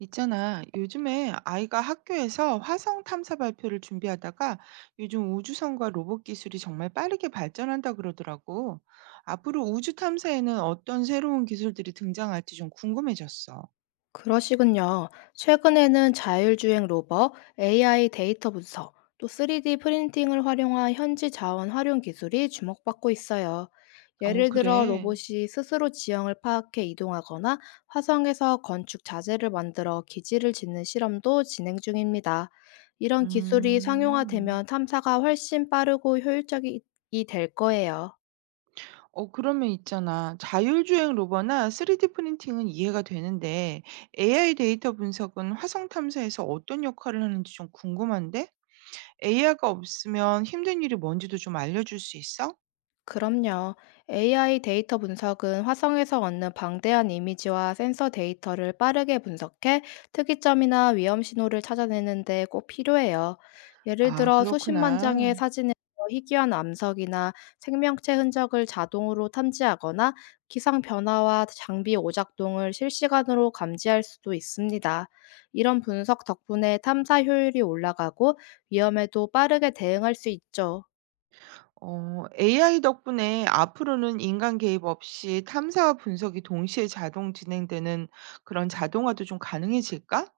있잖아. 요즘에 아이가 학교에서 화성 탐사 발표를 준비하다가 요즘 우주선과 로봇 기술이 정말 빠르게 발전한다 그러더라고. 앞으로 우주 탐사에는 어떤 새로운 기술들이 등장할지 좀 궁금해졌어. 그러시군요. 최근에는 자율주행 로버, AI 데이터 분석, 또 3D 프린팅을 활용한 현지 자원 활용 기술이 주목받고 있어요. 어, 예를 들어 그래. 로봇이 스스로 지형을 파악해 이동하거나 화성에서 건축 자재를 만들어 기지를 짓는 실험도 진행 중입니다. 이런 기술이 음. 상용화되면 탐사가 훨씬 빠르고 효율적이 될 거예요. 어, 그러면 있잖아. 자율주행 로버나 3D 프린팅은 이해가 되는데 AI 데이터 분석은 화성 탐사에서 어떤 역할을 하는지 좀 궁금한데? AI가 없으면 힘든 일이 뭔지도 좀 알려줄 수 있어? 그럼요. AI 데이터 분석은 화성에서 얻는 방대한 이미지와 센서 데이터를 빠르게 분석해 특이점이나 위험 신호를 찾아내는 데 꼭 필요해요. 예를 아, 들어 수십만 장의 그렇구나. 사진에서 희귀한 암석이나 생명체 흔적을 자동으로 탐지하거나 기상 변화와 장비 오작동을 실시간으로 감지할 수도 있습니다. 이런 분석 덕분에 탐사 효율이 올라가고 위험에도 빠르게 대응할 수 있죠. 어, AI 덕분에 앞으로는 인간 개입 없이 탐사와 분석이 동시에 자동 진행되는 그런 자동화도 좀 가능해질까?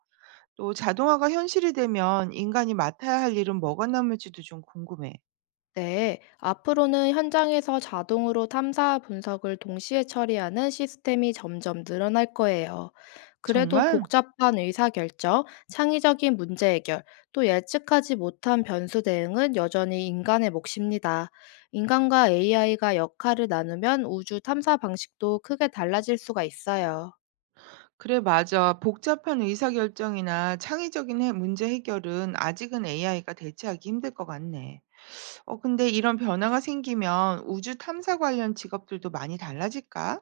또 자동화가 현실이 되면 인간이 맡아야 할 일은 뭐가 남을지도 좀 궁금해. 네, 앞으로는 현장에서 자동으로 탐사와 분석을 동시에 처리하는 시스템이 점점 늘어날 거예요. 그래도 정말? 복잡한 의사결정, 창의적인 문제 해결, 또 예측하지 못한 변수 대응은 여전히 인간의 몫입니다. 인간과 AI가 역할을 나누면 우주 탐사 방식도 크게 달라질 수가 있어요. 그래, 맞아. 복잡한 의사결정이나 창의적인 해 문제 해결은 아직은 AI가 대체하기 힘들 것 같네. 어, 근데 이런 변화가 생기면 우주 탐사 관련 직업들도 많이 달라질까?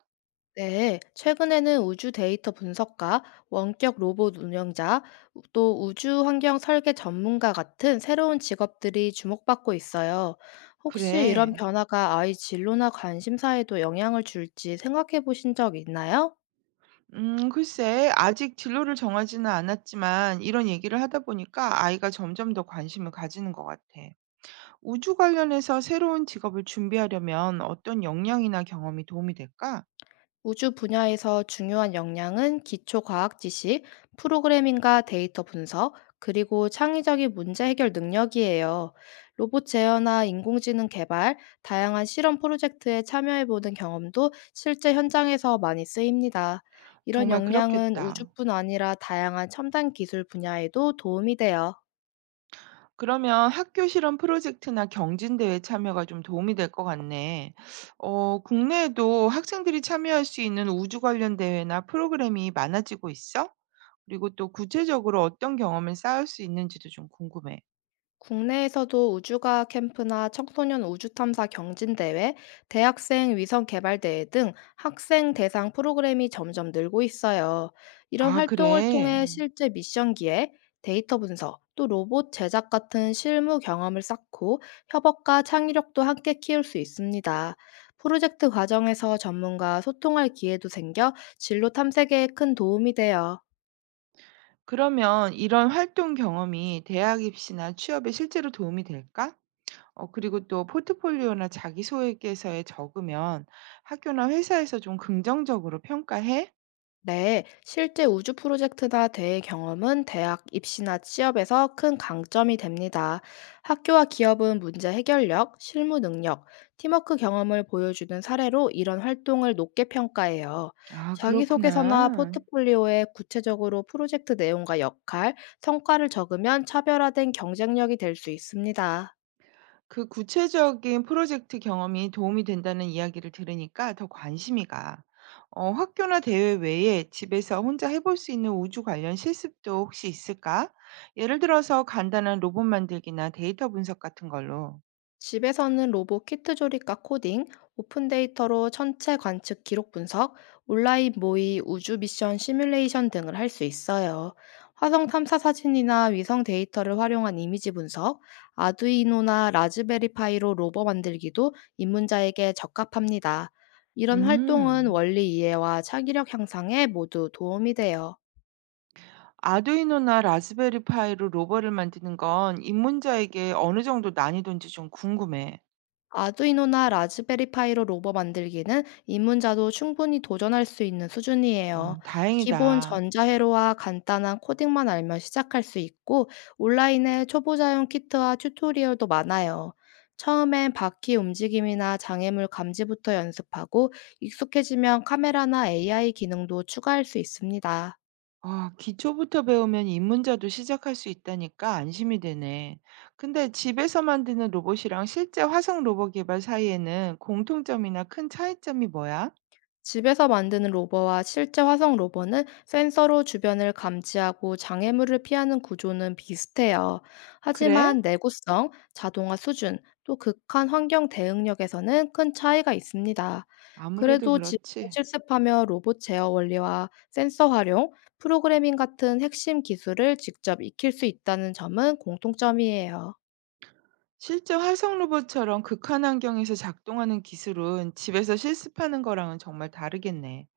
네, 최근에는 우주 데이터 분석가, 원격 로봇 운영자, 또 우주 환경 설계 전문가 같은 새로운 직업들이 주목받고 있어요. 혹시 그래. 이런 변화가 아이 진로나 관심사에도 영향을 줄지 생각해 보신 적 있나요? 글쎄, 아직 진로를 정하지는 않았지만 이런 얘기를 하다 보니까 아이가 점점 더 관심을 가지는 것 같아. 우주 관련해서 새로운 직업을 준비하려면 어떤 역량이나 경험이 도움이 될까? 우주 분야에서 중요한 역량은 기초 과학 지식, 프로그래밍과 데이터 분석, 그리고 창의적인 문제 해결 능력이에요. 로봇 제어나 인공지능 개발, 다양한 실험 프로젝트에 참여해보는 경험도 실제 현장에서 많이 쓰입니다. 이런 정말 역량은 그렇겠다. 우주뿐 아니라 다양한 첨단 기술 분야에도 도움이 돼요. 그러면 학교 실험 프로젝트나 경진대회 참여가 좀 도움이 될 것 같네. 어, 국내에도 학생들이 참여할 수 있는 우주 관련 대회나 프로그램이 많아지고 있어? 그리고 또 구체적으로 어떤 경험을 쌓을 수 있는지도 좀 궁금해. 국내에서도 우주과학 캠프나 청소년 우주탐사 경진대회, 대학생 위성개발대회 등 학생 대상 프로그램이 점점 늘고 있어요. 이런 아, 활동을 그래? 통해 실제 미션 기획, 데이터 분석, 또 로봇 제작 같은 실무 경험을 쌓고 협업과 창의력도 함께 키울 수 있습니다. 프로젝트 과정에서 전문가와 소통할 기회도 생겨 진로 탐색에 큰 도움이 돼요. 그러면 이런 활동 경험이 대학 입시나 취업에 실제로 도움이 될까? 어, 그리고 또 포트폴리오나 자기소개서에 적으면 학교나 회사에서 좀 긍정적으로 평가해? 네, 실제 우주 프로젝트나 대회 경험은 대학 입시나 취업에서 큰 강점이 됩니다. 학교와 기업은 문제 해결력, 실무 능력, 팀워크 경험을 보여주는 사례로 이런 활동을 높게 평가해요. 아, 자기소개서나 그렇구나. 포트폴리오에 구체적으로 프로젝트 내용과 역할, 성과를 적으면 차별화된 경쟁력이 될 수 있습니다. 그 구체적인 프로젝트 경험이 도움이 된다는 이야기를 들으니까 더 관심이 가. 어, 학교나 대회 외에 집에서 혼자 해볼 수 있는 우주 관련 실습도 혹시 있을까? 예를 들어서 간단한 로봇 만들기나 데이터 분석 같은 걸로. 집에서는 로봇 키트 조립과 코딩, 오픈 데이터로 천체 관측 기록 분석, 온라인 모의, 우주 미션 시뮬레이션 등을 할 수 있어요. 화성 탐사 사진이나 위성 데이터를 활용한 이미지 분석, 아두이노나 라즈베리파이로 로버 만들기도 입문자에게 적합합니다. 이런 활동은 음. 원리 이해와 창의력 향상에 모두 도움이 돼요. 아두이노나 라즈베리 파이로 로버를 만드는 건 입문자에게 어느 정도 난이도인지 좀 궁금해. 아두이노나 라즈베리 파이로 로버 만들기는 입문자도 충분히 도전할 수 있는 수준이에요. 어, 기본 다행이다. 전자회로와 간단한 코딩만 알면 시작할 수 있고, 온라인에 초보자용 키트와 튜토리얼도 많아요. 처음엔 바퀴 움직임이나 장애물 감지부터 연습하고, 익숙해지면 카메라나 AI 기능도 추가할 수 있습니다. 아, 기초부터 배우면 입문자도 시작할 수 있다니까 안심이 되네. 근데 집에서 만드는 로봇이랑 실제 화성 로봇 개발 사이에는 공통점이나 큰 차이점이 뭐야? 집에서 만드는 로버와 실제 화성 로버는 센서로 주변을 감지하고 장애물을 피하는 구조는 비슷해요. 그래? 하지만 내구성, 자동화 수준, 또 극한 환경 대응력에서는 큰 차이가 있습니다. 아무래도 그래도 집에서 그렇지. 실습하며 로봇 제어 원리와 센서 활용, 프로그래밍 같은 핵심 기술을 직접 익힐 수 있다는 점은 공통점이에요. 실제 화성 로봇처럼 극한 환경에서 작동하는 기술은 집에서 실습하는 거랑은 정말 다르겠네.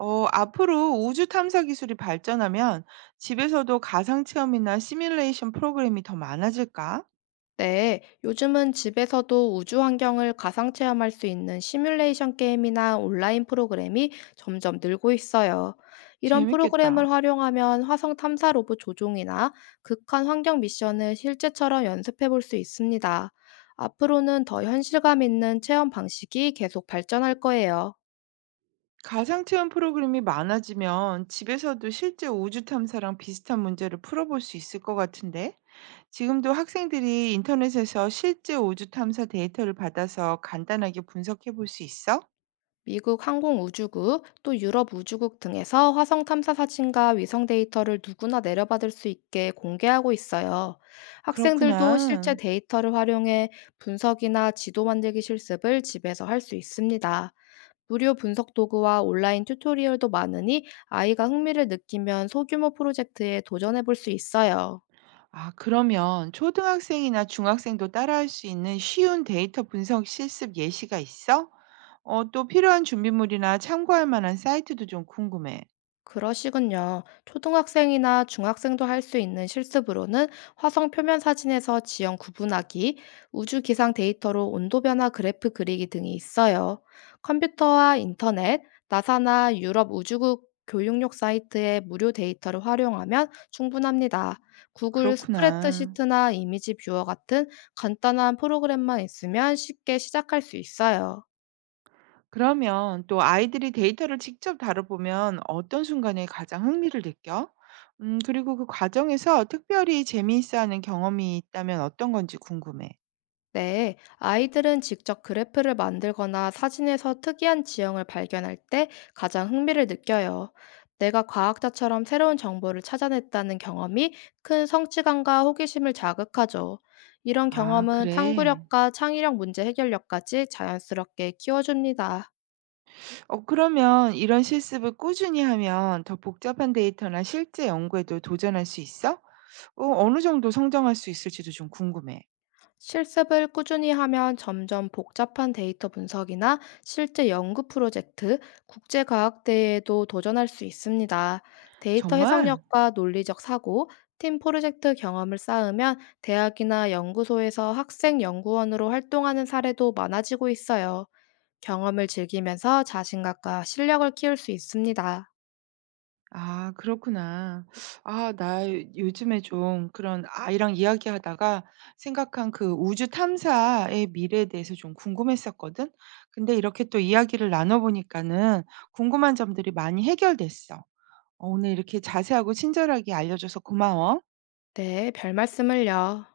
어, 앞으로 우주 탐사 기술이 발전하면 집에서도 가상 체험이나 시뮬레이션 프로그램이 더 많아질까? 네, 요즘은 집에서도 우주 환경을 가상 체험할 수 있는 시뮬레이션 게임이나 온라인 프로그램이 점점 늘고 있어요. 이런 재밌겠다. 프로그램을 활용하면 화성 탐사 로봇 조종이나 극한 환경 미션을 실제처럼 연습해 볼 수 있습니다. 앞으로는 더 현실감 있는 체험 방식이 계속 발전할 거예요. 가상 체험 프로그램이 많아지면 집에서도 실제 우주 탐사랑 비슷한 문제를 풀어볼 수 있을 것 같은데? 지금도 학생들이 인터넷에서 실제 우주 탐사 데이터를 받아서 간단하게 분석해 볼 수 있어? 미국 항공우주국 또 유럽 우주국 등에서 화성 탐사 사진과 위성 데이터를 누구나 내려받을 수 있게 공개하고 있어요. 학생들도 실제 그렇구나. 데이터를 활용해 분석이나 지도 만들기 실습을 집에서 할 수 있습니다. 무료 분석 도구와 온라인 튜토리얼도 많으니 아이가 흥미를 느끼면 소규모 프로젝트에 도전해 볼 수 있어요. 아, 그러면 초등학생이나 중학생도 따라할 수 있는 쉬운 데이터 분석 실습 예시가 있어? 어, 또 필요한 준비물이나 참고할 만한 사이트도 좀 궁금해. 그러시군요. 초등학생이나 중학생도 할 수 있는 실습으로는 화성 표면 사진에서 지형 구분하기, 우주 기상 데이터로 온도 변화 그래프 그리기 등이 있어요. 컴퓨터와 인터넷, 나사나 유럽 우주국 교육용 사이트의 무료 데이터를 활용하면 충분합니다. 구글 그렇구나. 스프레드시트나 이미지 뷰어 같은 간단한 프로그램만 있으면 쉽게 시작할 수 있어요. 그러면 또 아이들이 데이터를 직접 다뤄보면 어떤 순간에 가장 흥미를 느껴? 그리고 그 과정에서 특별히 재미있어 하는 경험이 있다면 어떤 건지 궁금해. 네, 아이들은 직접 그래프를 만들거나 사진에서 특이한 지형을 발견할 때 가장 흥미를 느껴요. 내가 과학자처럼 새로운 정보를 찾아냈다는 경험이 큰 성취감과 호기심을 자극하죠. 이런 아, 경험은 그래. 탐구력과 창의력 문제 해결력까지 자연스럽게 키워줍니다. 어, 그러면 이런 실습을 꾸준히 하면 더 복잡한 데이터나 실제 연구에도 도전할 수 있어? 어, 어느 정도 성장할 수 있을지도 좀 궁금해. 실습을 꾸준히 하면 점점 복잡한 데이터 분석이나 실제 연구 프로젝트, 국제과학대회에도 도전할 수 있습니다. 데이터 정말? 해석력과 논리적 사고, 팀 프로젝트 경험을 쌓으면 대학이나 연구소에서 학생 연구원으로 활동하는 사례도 많아지고 있어요. 경험을 즐기면서 자신감과 실력을 키울 수 있습니다. 아, 그렇구나. 아, 나 요즘에 좀 그런 아이랑 이야기하다가 생각한 그 우주 탐사의 미래에 대해서 좀 궁금했었거든. 근데 이렇게 또 이야기를 나눠보니까는 궁금한 점들이 많이 해결됐어. 어, 오늘 이렇게 자세하고 친절하게 알려줘서 고마워. 네, 별 말씀을요.